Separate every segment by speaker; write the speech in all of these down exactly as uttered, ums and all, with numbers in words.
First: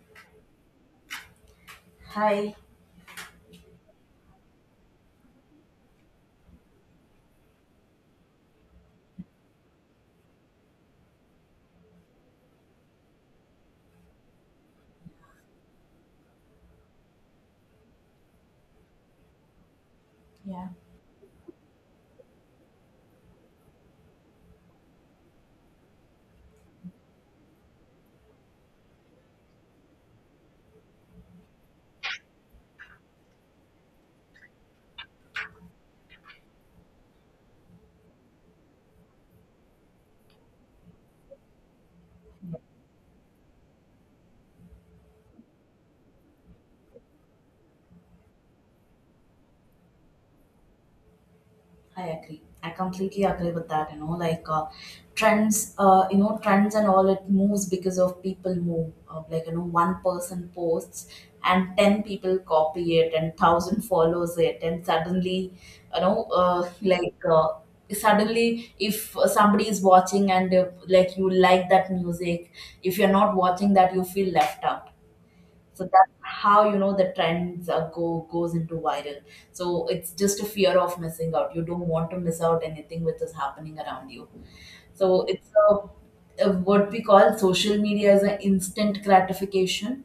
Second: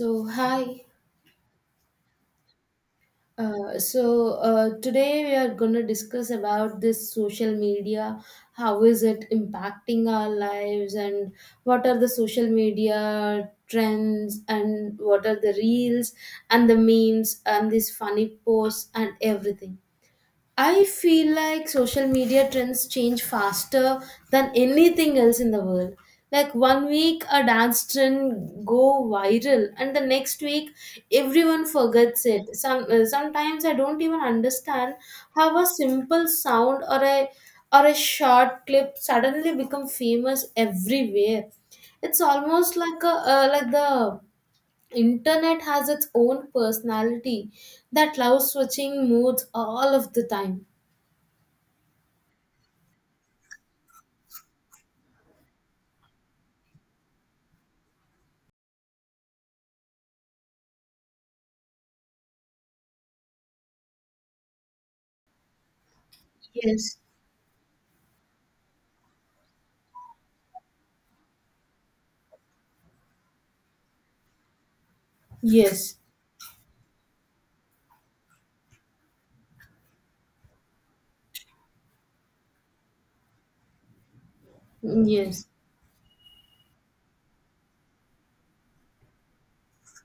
Speaker 1: So hi.
Speaker 2: Hi,
Speaker 1: Uh, so uh, today we are going to discuss about this social media. How is it impacting our lives, and what are the social media trends, and what are the reels and the memes and these funny posts and everything.
Speaker 2: yeah,
Speaker 1: I feel like social media trends change faster than anything else in the world. Like one week a dance trend go viral and the next week everyone forgets it. Some uh, sometimes I don't even understand how a simple sound or a or a short clip suddenly become famous everywhere. It's almost like a uh, like the internet has its own personality that loves switching moods all of the time.
Speaker 2: I agree. I completely agree with that. You know, like uh, trends, uh, you know, trends and all it moves because of people move. Uh, like you know, one person posts and ten people copy it, and thousand follows it, and suddenly, you know, uh,
Speaker 1: Yes,
Speaker 2: like uh, suddenly, if somebody is watching and uh, like you like that music, if you're not watching that, you feel left out. So
Speaker 1: yes,
Speaker 2: that's how you know the trends uh, go goes into viral. So it's just a fear of missing out. You don't want to miss out anything which is happening around you. So
Speaker 1: yes,
Speaker 2: it's a, a what we call social media is an instant gratification.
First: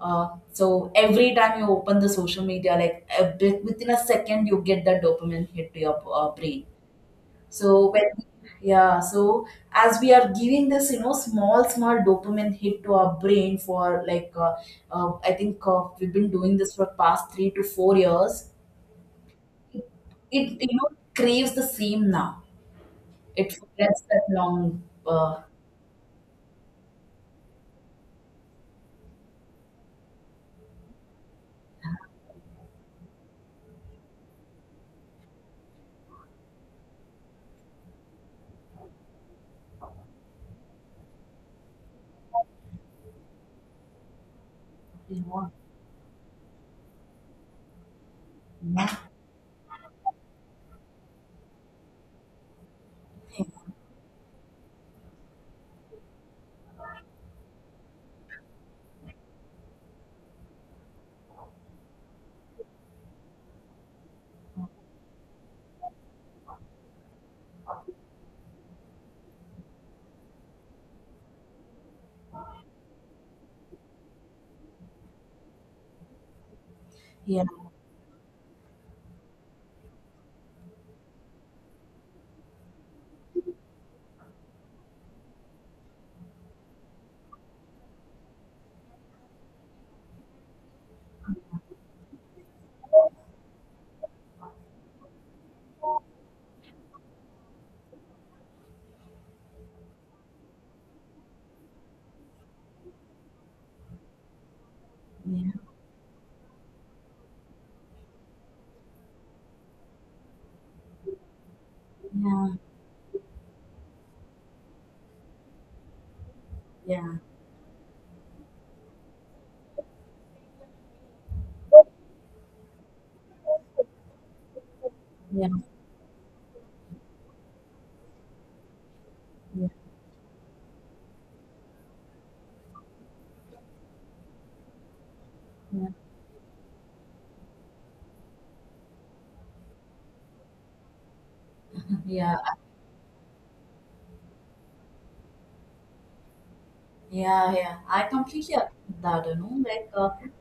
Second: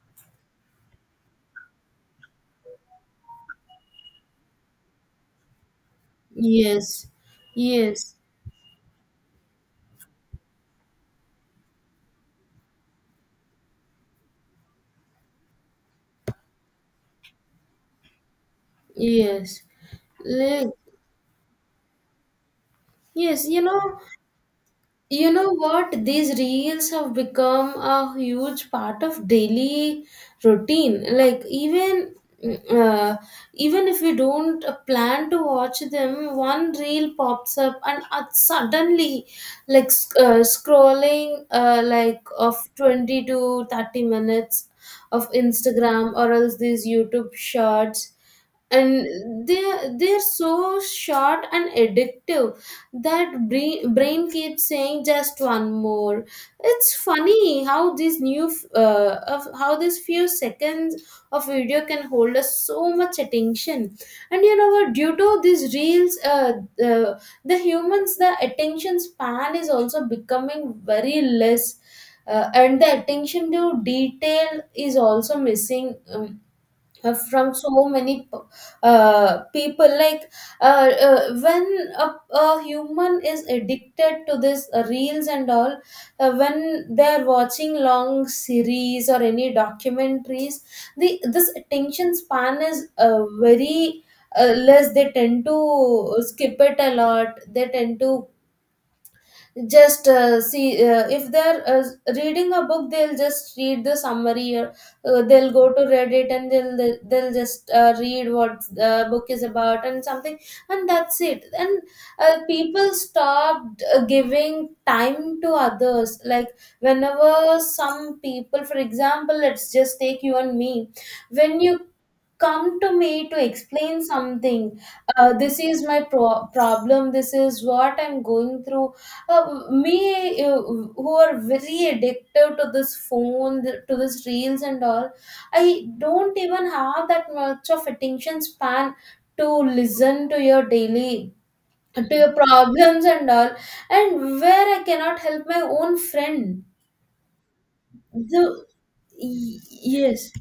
Speaker 2: uh, So every time you open the social media like a bit, within a second you get that dopamine hit to your uh, brain.
Speaker 1: yes,
Speaker 2: so when
Speaker 1: yes,
Speaker 2: yeah, so as we are giving this, you know, small small dopamine hit to our brain for like uh, uh, I think uh, we've been doing this for past three to four years.
Speaker 1: yes.
Speaker 2: It
Speaker 1: Like,
Speaker 2: you know craves the same now.
Speaker 1: yes,
Speaker 2: It
Speaker 1: you know,
Speaker 2: forgets that long.
Speaker 1: you
Speaker 2: Uh,
Speaker 1: know what? These reels have become a huge part of daily routine. Like even mm, uh, even if we don't uh, plan to watch them, one reel pops up and uh, suddenly, like sc- uh, scrolling, uh, like of twenty to thirty minutes
Speaker 2: you
Speaker 1: of
Speaker 2: know,
Speaker 1: Instagram or else these YouTube shorts.
Speaker 2: yeah,
Speaker 1: And they're they're so short and addictive that brain, brain keeps saying just one more. It's funny how these new f- uh, of how these few seconds of video can hold us so much attention. And you know what, due to these reels, uh, uh, the humans, the attention span is also becoming very less, uh, and the attention to detail is also missing, um, uh,
Speaker 2: yeah,
Speaker 1: from so many p- uh, people. Like uh, uh, when a, a human is addicted to this uh, reels and all, uh, when they're watching long series or any documentaries, the this attention span is uh, very uh, less. They tend to skip it a lot. They tend to just uh, see, uh, if they're uh, reading a book, they'll just read the summary, or uh,
Speaker 2: yeah,
Speaker 1: they'll go to reddit and they'll they'll just uh, read what the book is about and something, and that's it. And uh, people stopped uh, giving time to others. Like
Speaker 2: yeah,
Speaker 1: whenever some people, for example, let's just take you and me, when you come to me to explain something, uh,
Speaker 2: yeah,
Speaker 1: this is my pro- problem, this is what I'm going through, uh,
Speaker 2: yeah,
Speaker 1: me, uh, who are very addicted to this phone, to this reels and all, I
Speaker 2: yeah,
Speaker 1: don't even have that much of attention span to listen to your daily, to your
Speaker 2: yeah.
Speaker 1: problems and all. And where I cannot help my own friend.
Speaker 2: Yeah, yeah, I completely
Speaker 1: The
Speaker 2: agree with that. You know,
Speaker 1: y-
Speaker 2: like uh,
Speaker 1: yes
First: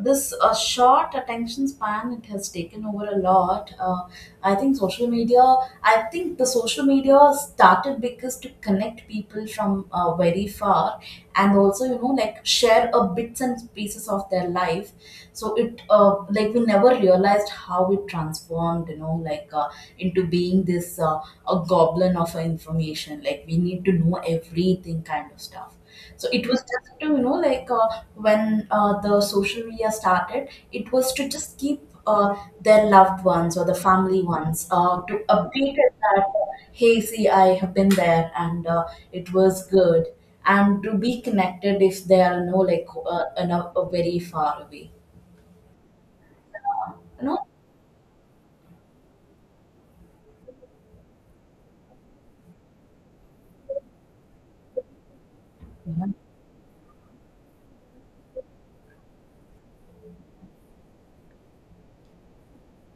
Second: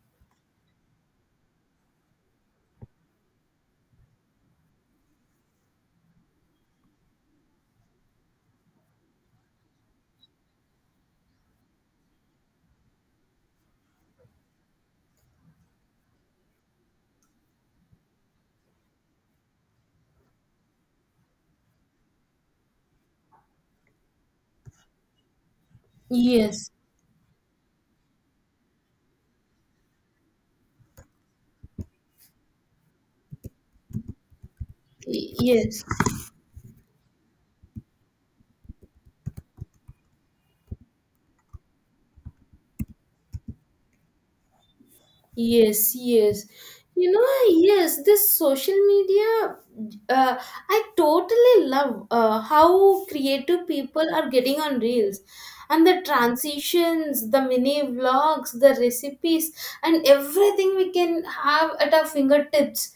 Speaker 2: this uh, short attention span, it has taken over a lot. Uh, I think social media. I think the social media started because to connect people from uh, very far, and also you know like share a bits and pieces of their life. So it uh, like we never realized how it transformed. You know, like uh, into being this uh, a goblin of information. Like we need to know everything kind of stuff. So it was
Speaker 1: yes
Speaker 2: just to, you know, like uh, when uh, the social media started, it was to just keep uh, their loved ones or the family ones uh, to
Speaker 1: y-
Speaker 2: update
Speaker 1: Yes.
Speaker 2: it that, uh, hey, see, I have been there and uh, it was good. And to be connected if they are, you know, like uh, in a, a very far away.
Speaker 1: Yes, yes. You
Speaker 2: You
Speaker 1: know,
Speaker 2: know?
Speaker 1: yes, this social media, uh, I totally love uh, how creative people are getting on reels. And the transitions, the mini vlogs, the recipes, and everything we can have at our fingertips.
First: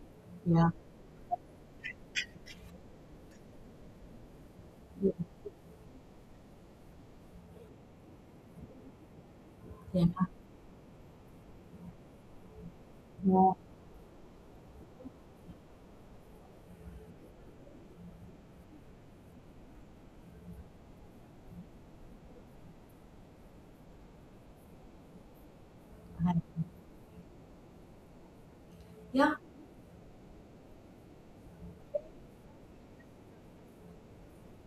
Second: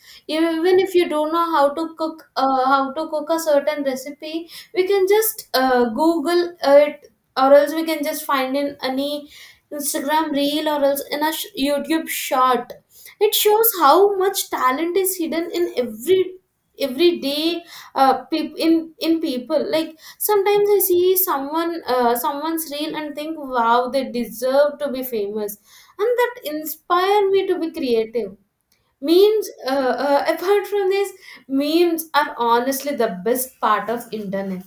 Speaker 2: Yeah.
Speaker 1: Even if you don't know how to cook, uh, how to cook a certain recipe, we can just uh, Google it, or else we can just find in any
Speaker 2: Yeah.
Speaker 1: Instagram reel or else in a sh- YouTube short. It
Speaker 2: Yeah.
Speaker 1: shows how much talent is hidden in every everyday uh, peop in in people. Like sometimes I see someone uh, someone's reel and think wow, they deserve to be famous, and that inspire me to be creative.
Speaker 2: Yeah.
Speaker 1: Memes, uh, uh, apart from this, memes are honestly the best part of internet.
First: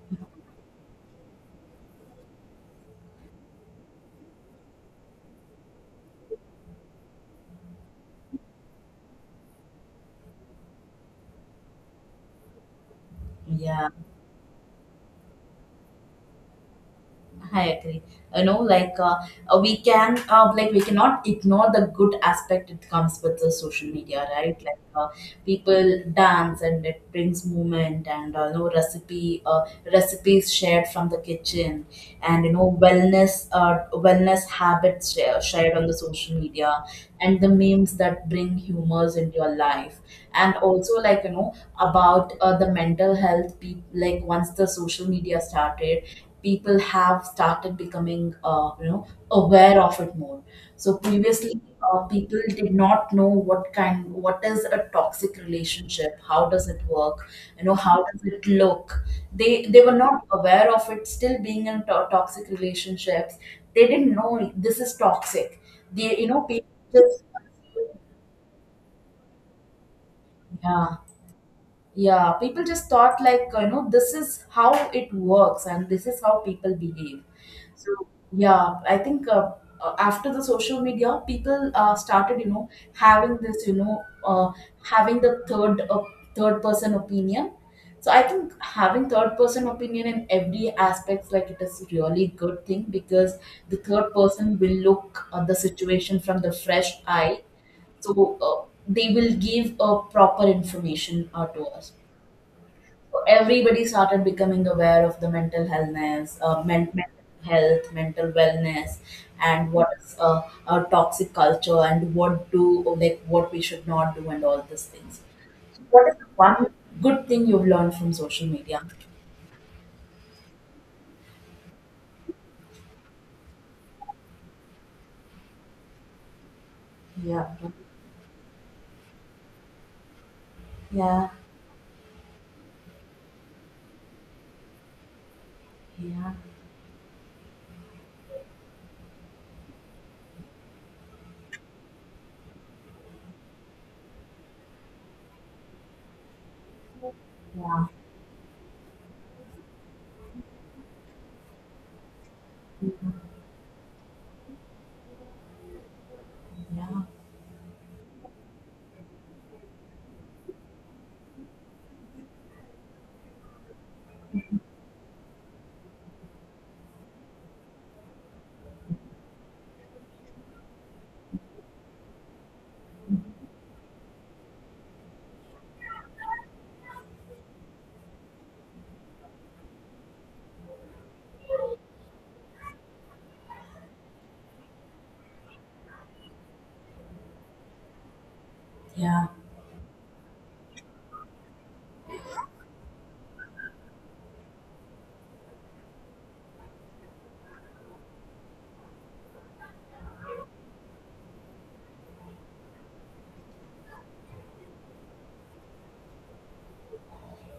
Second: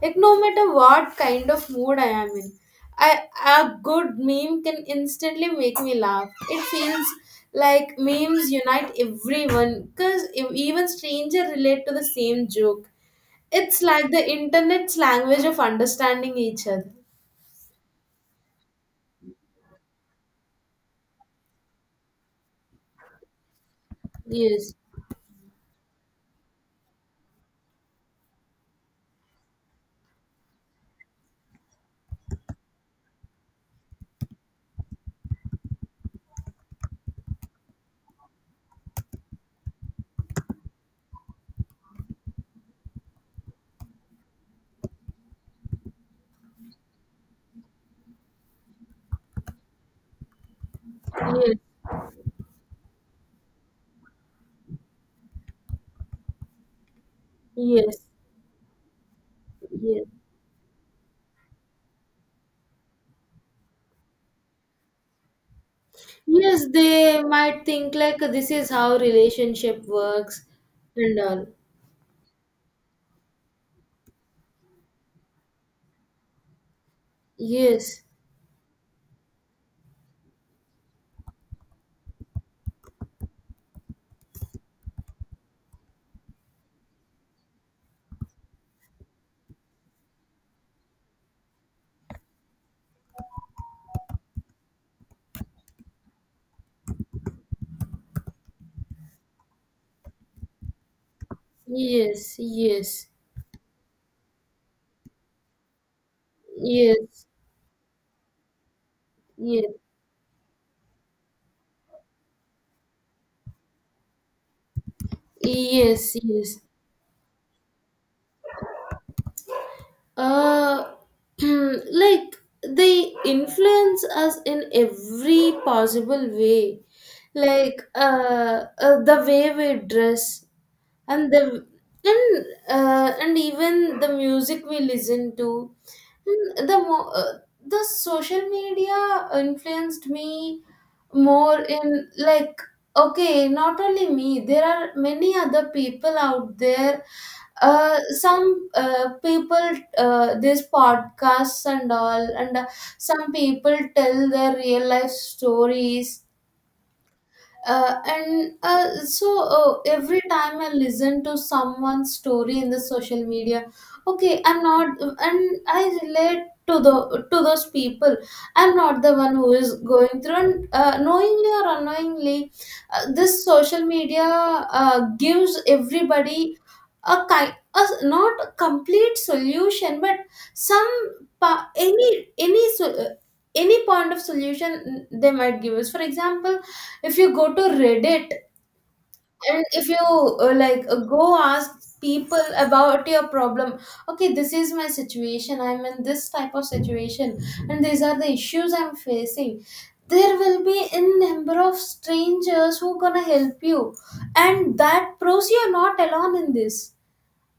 Speaker 1: Like no matter what kind of mood I am in, I, a good meme can instantly make me laugh. It feels like memes unite everyone because even strangers relate to the same joke. It's
Speaker 2: Yeah.
Speaker 1: like the internet's language of understanding each other.
Speaker 2: I agree. You know, like uh, uh, we can, uh, like we cannot ignore the good aspect it comes with the social media, right?
Speaker 1: Yes,
Speaker 2: Like uh, people dance and it brings movement, and uh, you know, recipe, uh, recipes shared from the kitchen, and you know, wellness, uh, wellness habits share, shared on the social media, and the memes that bring humors into your life. And also like you know about uh, the mental health, pe- like once the social media started, people have started becoming uh, you know aware of it more. So previously
Speaker 1: yes,
Speaker 2: uh, people did not know what kind, what is a toxic relationship, how does it work, you know, how
Speaker 1: yes,
Speaker 2: does it look. They they were
Speaker 1: yes.
Speaker 2: not aware of it, still being in to- toxic relationships. They didn't know this is toxic. they you know
Speaker 1: Yes,
Speaker 2: people just
Speaker 1: they might think like this is how relationship works
Speaker 2: yeah,
Speaker 1: and all.
Speaker 2: yeah, people just thought like you know this is how it works and this is how people behave.
Speaker 1: Yes,
Speaker 2: So yeah, I think uh, uh, after the social media, people uh, started you know having this, you know, uh, having the third uh, third person opinion. So I think having third person opinion in every aspect like it is really good thing, because the third person will look at the situation from the fresh eye. So uh, they will give a proper information uh, to us.
Speaker 1: yes, yes,
Speaker 2: Everybody started becoming aware of the mental healthness, uh, men-
Speaker 1: yes,
Speaker 2: mental health, mental wellness, and
Speaker 1: yes,
Speaker 2: what is a, a toxic culture and what do or like what we should not do and all these things. What
Speaker 1: yes,
Speaker 2: is the
Speaker 1: yes.
Speaker 2: one good thing you've learned from social media?
Speaker 1: Uh, like they influence us in every possible way.
Speaker 2: Yeah,
Speaker 1: Like uh, uh, the way we dress,
Speaker 2: yeah,
Speaker 1: and the and uh, and even the music we listen to,
Speaker 2: yeah,
Speaker 1: and the mo- uh, the social media influenced me more in, like, okay, not only me, there are many other people out there,
Speaker 2: yeah, yeah,
Speaker 1: uh, some uh, people, uh, these podcasts and all, and uh, some people tell their real life stories, uh, and uh, so uh, every time I listen to someone's story in the social media, okay, I'm not, and I relate to the to those people, I'm not the one who is going through. And uh, knowingly or unknowingly, uh, this social media, uh, gives everybody a kind, a, not a complete solution but some pa- any any so- uh, any point of solution they might give us. For example, if you go to Reddit
Speaker 2: yeah,
Speaker 1: and if you uh, like uh, go ask people about your problem, okay, this is my situation, I'm in this type of situation, and these are the issues I'm facing. There will be in number of strangers who gonna help you, and that proves you're not alone in this.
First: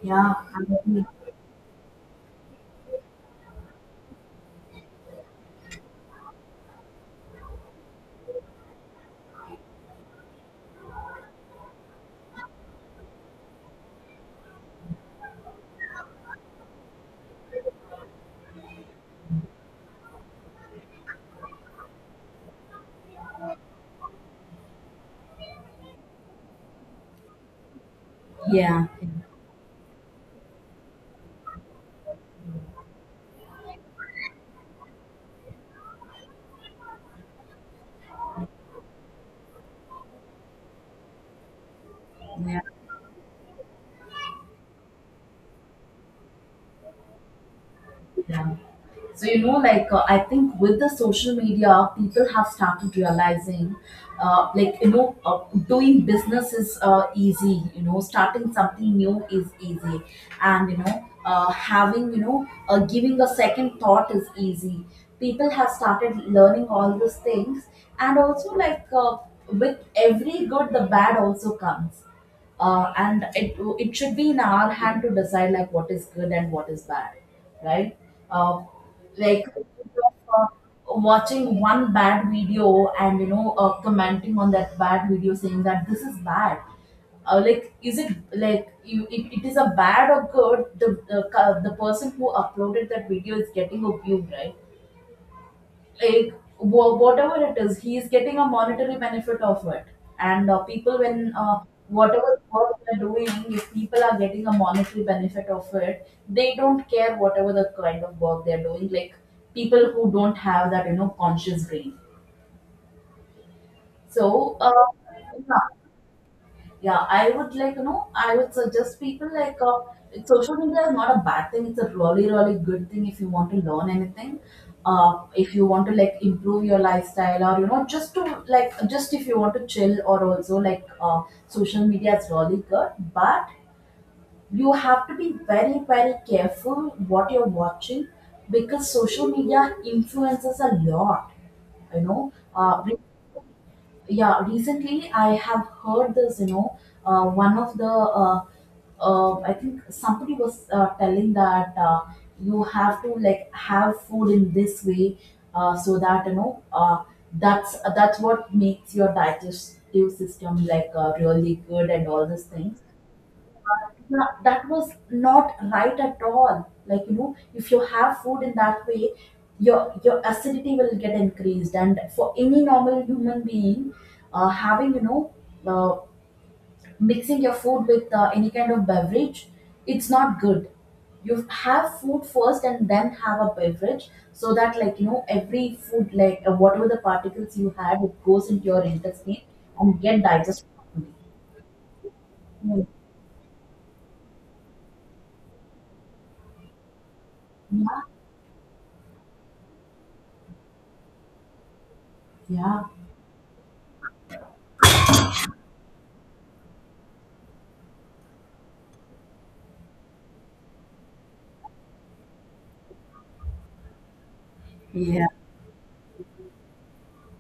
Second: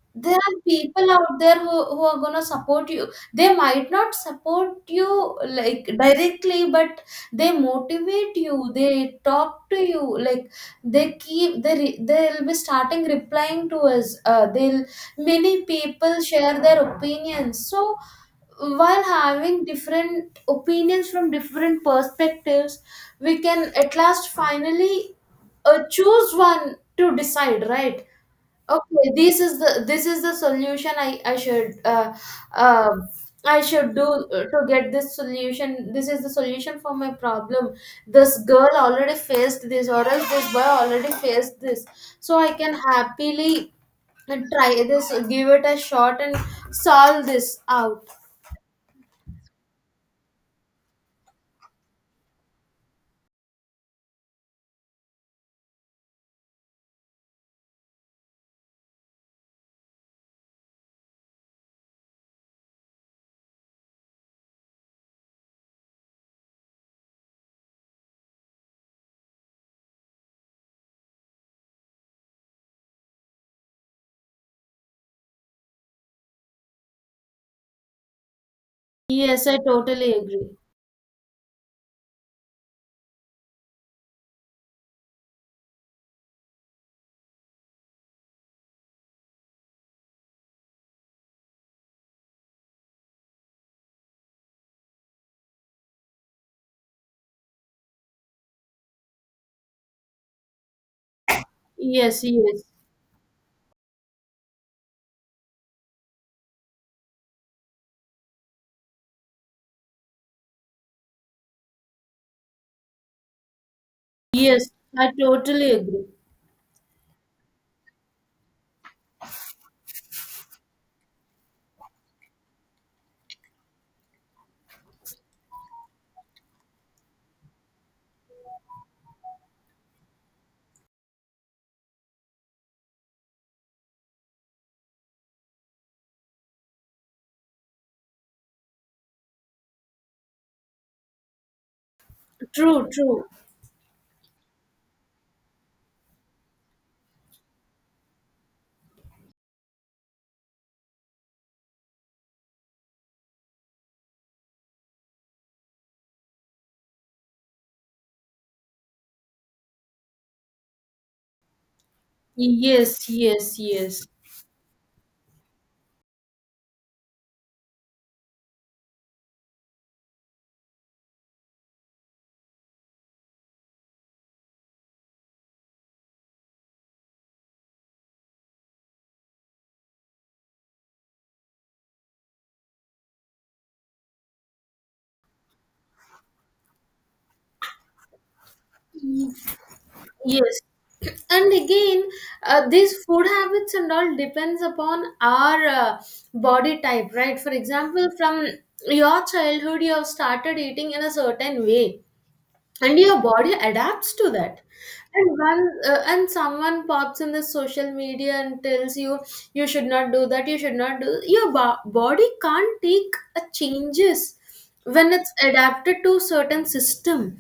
Speaker 2: yeah,
Speaker 1: There are
Speaker 2: yeah,
Speaker 1: people out there who, who are going to support you. They might not support you like directly, but they motivate you, they talk to you, like they keep, they re- they'll be starting replying to us, uh, they'll, many people share their opinions. So while having different opinions from different perspectives, we can at last finally uh, choose one to decide, right?
Speaker 2: yeah, yeah.
Speaker 1: Okay, this is the, this is the solution I I should uh, uh, I should do uh, to get this solution. This is the solution for my problem. This girl already faced this, or else this boy already faced this. So I
Speaker 2: Yeah.
Speaker 1: can happily try this, give it a shot, and solve this out.
Speaker 2: Yeah. So, you know, like, uh, I think with the social media, people have started realizing, uh, like, you know, uh, doing business is uh, easy, you know, starting something new is easy. And, you know, uh, having, you know, uh, giving a second thought is easy. People have started learning all these things. And also, like, uh, with every good, the bad also comes. Uh, and it, it should be in our hand to decide, like, what is good and what is bad, right? uh,
Speaker 1: Yes,
Speaker 2: like
Speaker 1: I totally
Speaker 2: uh,
Speaker 1: agree.
Speaker 2: watching one bad video and you know uh, commenting on that bad video saying that this is bad. Uh, like is it like you, it, it is a bad or good. The the, ca- the person who uploaded that video is getting a view, right? Like wha- whatever it is, he is getting a monetary benefit of it. And uh, people when uh,
Speaker 1: Yes,
Speaker 2: whatever
Speaker 1: yes,
Speaker 2: work they're doing, if people are getting a monetary benefit of it, they don't care whatever the kind of work they're doing. Like people who don't have that you know conscious brain. So uh,
Speaker 1: yes, I
Speaker 2: yeah,
Speaker 1: totally agree.
Speaker 2: yeah, I would like, you know, I would suggest people like uh, social media is not a bad thing. It's a really, really good thing if you want to learn anything. Uh, if you want to like improve your lifestyle or, you know, just to like, just if you want to chill or also like uh, social media is really good. But you have to be very, very careful what you're watching, because social media influences a lot, you know. Uh,
Speaker 1: True, true.
Speaker 2: yeah, recently I have heard this, you know, uh, one of the uh, uh, I think somebody was uh, telling that uh, you have to like have food in this way, uh, so that you know uh, that's that's what makes your digestive system like uh, really good and all these things.
Speaker 1: Yes, yes, yes.
Speaker 2: Yeah, that was not right at all. Like, you know, if you have food in that way, your your acidity will get increased. And for any normal human being, uh, having, you know, uh, mixing your food with uh, any kind of beverage, it's not good. You have food first and then have a beverage so that, like, you know, every food, like, uh, whatever the particles you had, it goes into your intestine and get
Speaker 1: Yes.
Speaker 2: digested properly.
Speaker 1: And again, uh, these food habits and all depends upon our uh, body type, right? For
Speaker 2: Yeah,
Speaker 1: example, from your childhood, you have started eating in a certain way,
Speaker 2: yeah,
Speaker 1: and your body adapts to that. And one uh, and someone pops in the social media and tells you, you should not do that, you should not do. Your bo- body can't take a changes when
Speaker 2: yeah,
Speaker 1: it's adapted to certain system.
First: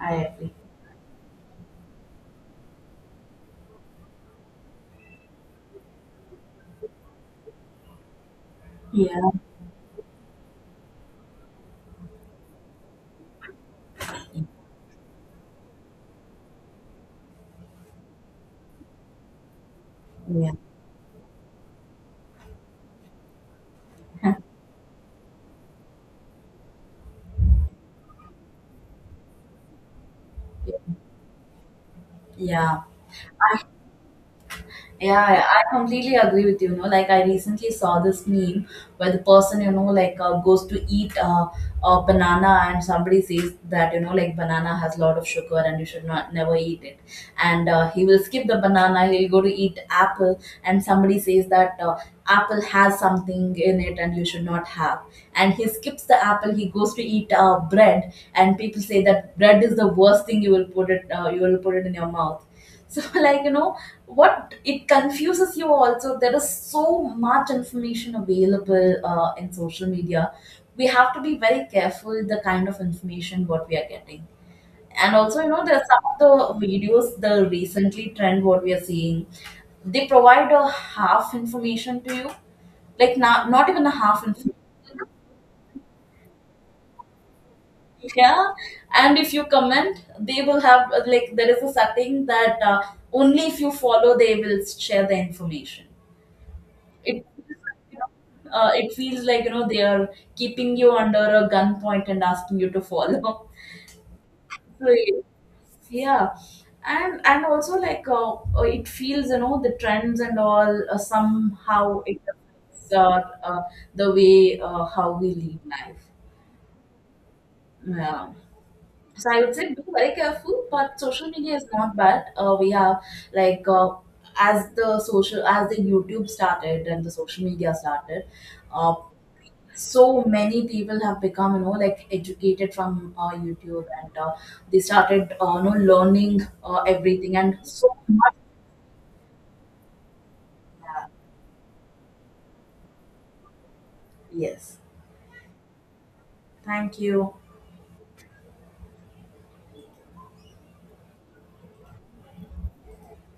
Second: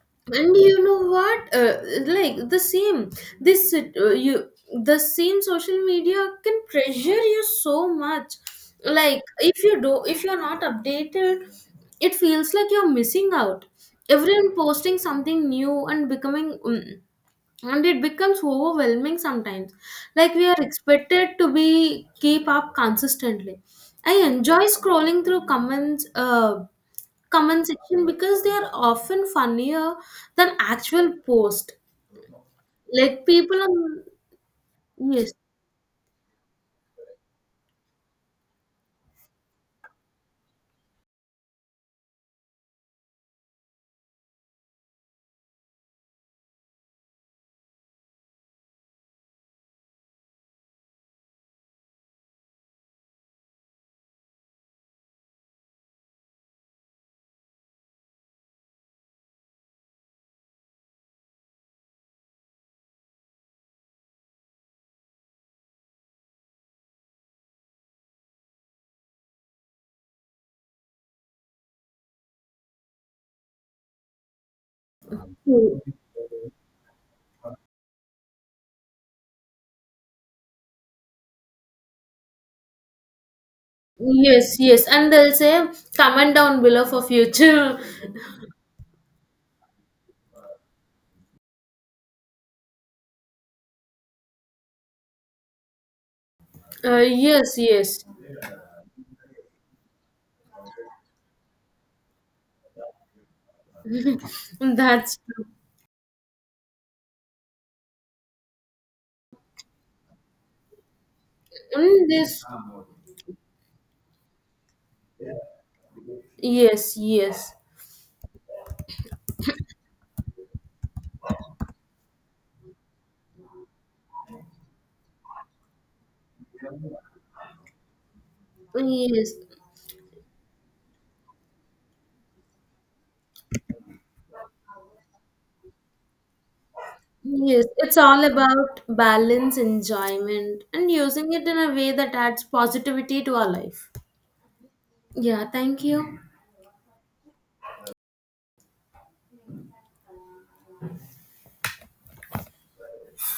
Speaker 2: I agree.
Speaker 1: And you know what, uh, like the same, this uh, you the same social media can pressure you so much.
Speaker 2: Yeah,
Speaker 1: Like if you do, if you're not updated, it feels like you're missing out, everyone posting something new and becoming, mm, and it becomes overwhelming sometimes. Like we
Speaker 2: yeah,
Speaker 1: are expected to be keep up consistently. I enjoy scrolling through comments uh, comment section because they are often funnier than actual post.
Speaker 2: yeah,
Speaker 1: Like people are,
Speaker 2: yeah.
Speaker 1: yes.
Speaker 2: I I completely agree with you. You know, like I recently saw this meme where the person you know like uh, goes to eat uh, a banana, and somebody says that you know like banana has a lot of sugar and you should not never eat it. And uh, he will skip the banana. He'll go to eat apple, and somebody says that uh, apple has something in it and you should not have. And he skips the apple. He goes to eat uh, bread, and people say that bread is the worst thing you will put it. Uh, you will put it in your mouth. So like you know what, it confuses you also. There is so much information available uh, in social media. We have to be very careful the kind of information what we are getting. And also you know there are some of the videos, the recently trend what we are seeing, they provide a half information to you. Like not not even a half
Speaker 1: Yes,
Speaker 2: information.
Speaker 1: yes, and they'll say comment down below for future.
Speaker 2: Yeah. And if you comment they will have uh, like there is a setting that uh, only if you follow they will share the information.
Speaker 1: Uh,
Speaker 2: It
Speaker 1: yes,
Speaker 2: feels like, you
Speaker 1: yes,
Speaker 2: know, uh, it feels like, you know, they are keeping you under a gunpoint and asking you to follow. So,
Speaker 1: that's true.
Speaker 2: yeah. And and also like uh, uh, it feels, you know, the trends and all uh, somehow
Speaker 1: Mm,
Speaker 2: it
Speaker 1: this,
Speaker 2: affects uh, uh, the way uh, how we live life.
Speaker 1: yes, yes,
Speaker 2: Yeah. So I would say be very careful, but social media is not bad. Uh, we have like uh, as the social as the YouTube started and the social media started, uh,
Speaker 1: yes,
Speaker 2: so many people have become you know like educated from uh, YouTube and uh, they started uh, you know learning uh, everything and
Speaker 1: yes.
Speaker 2: so
Speaker 1: It's all
Speaker 2: much.
Speaker 1: about balance, enjoyment, and using it in a way that adds positivity to our life.
Speaker 2: Yes,
Speaker 1: Yeah, thank you.
Speaker 2: thank you.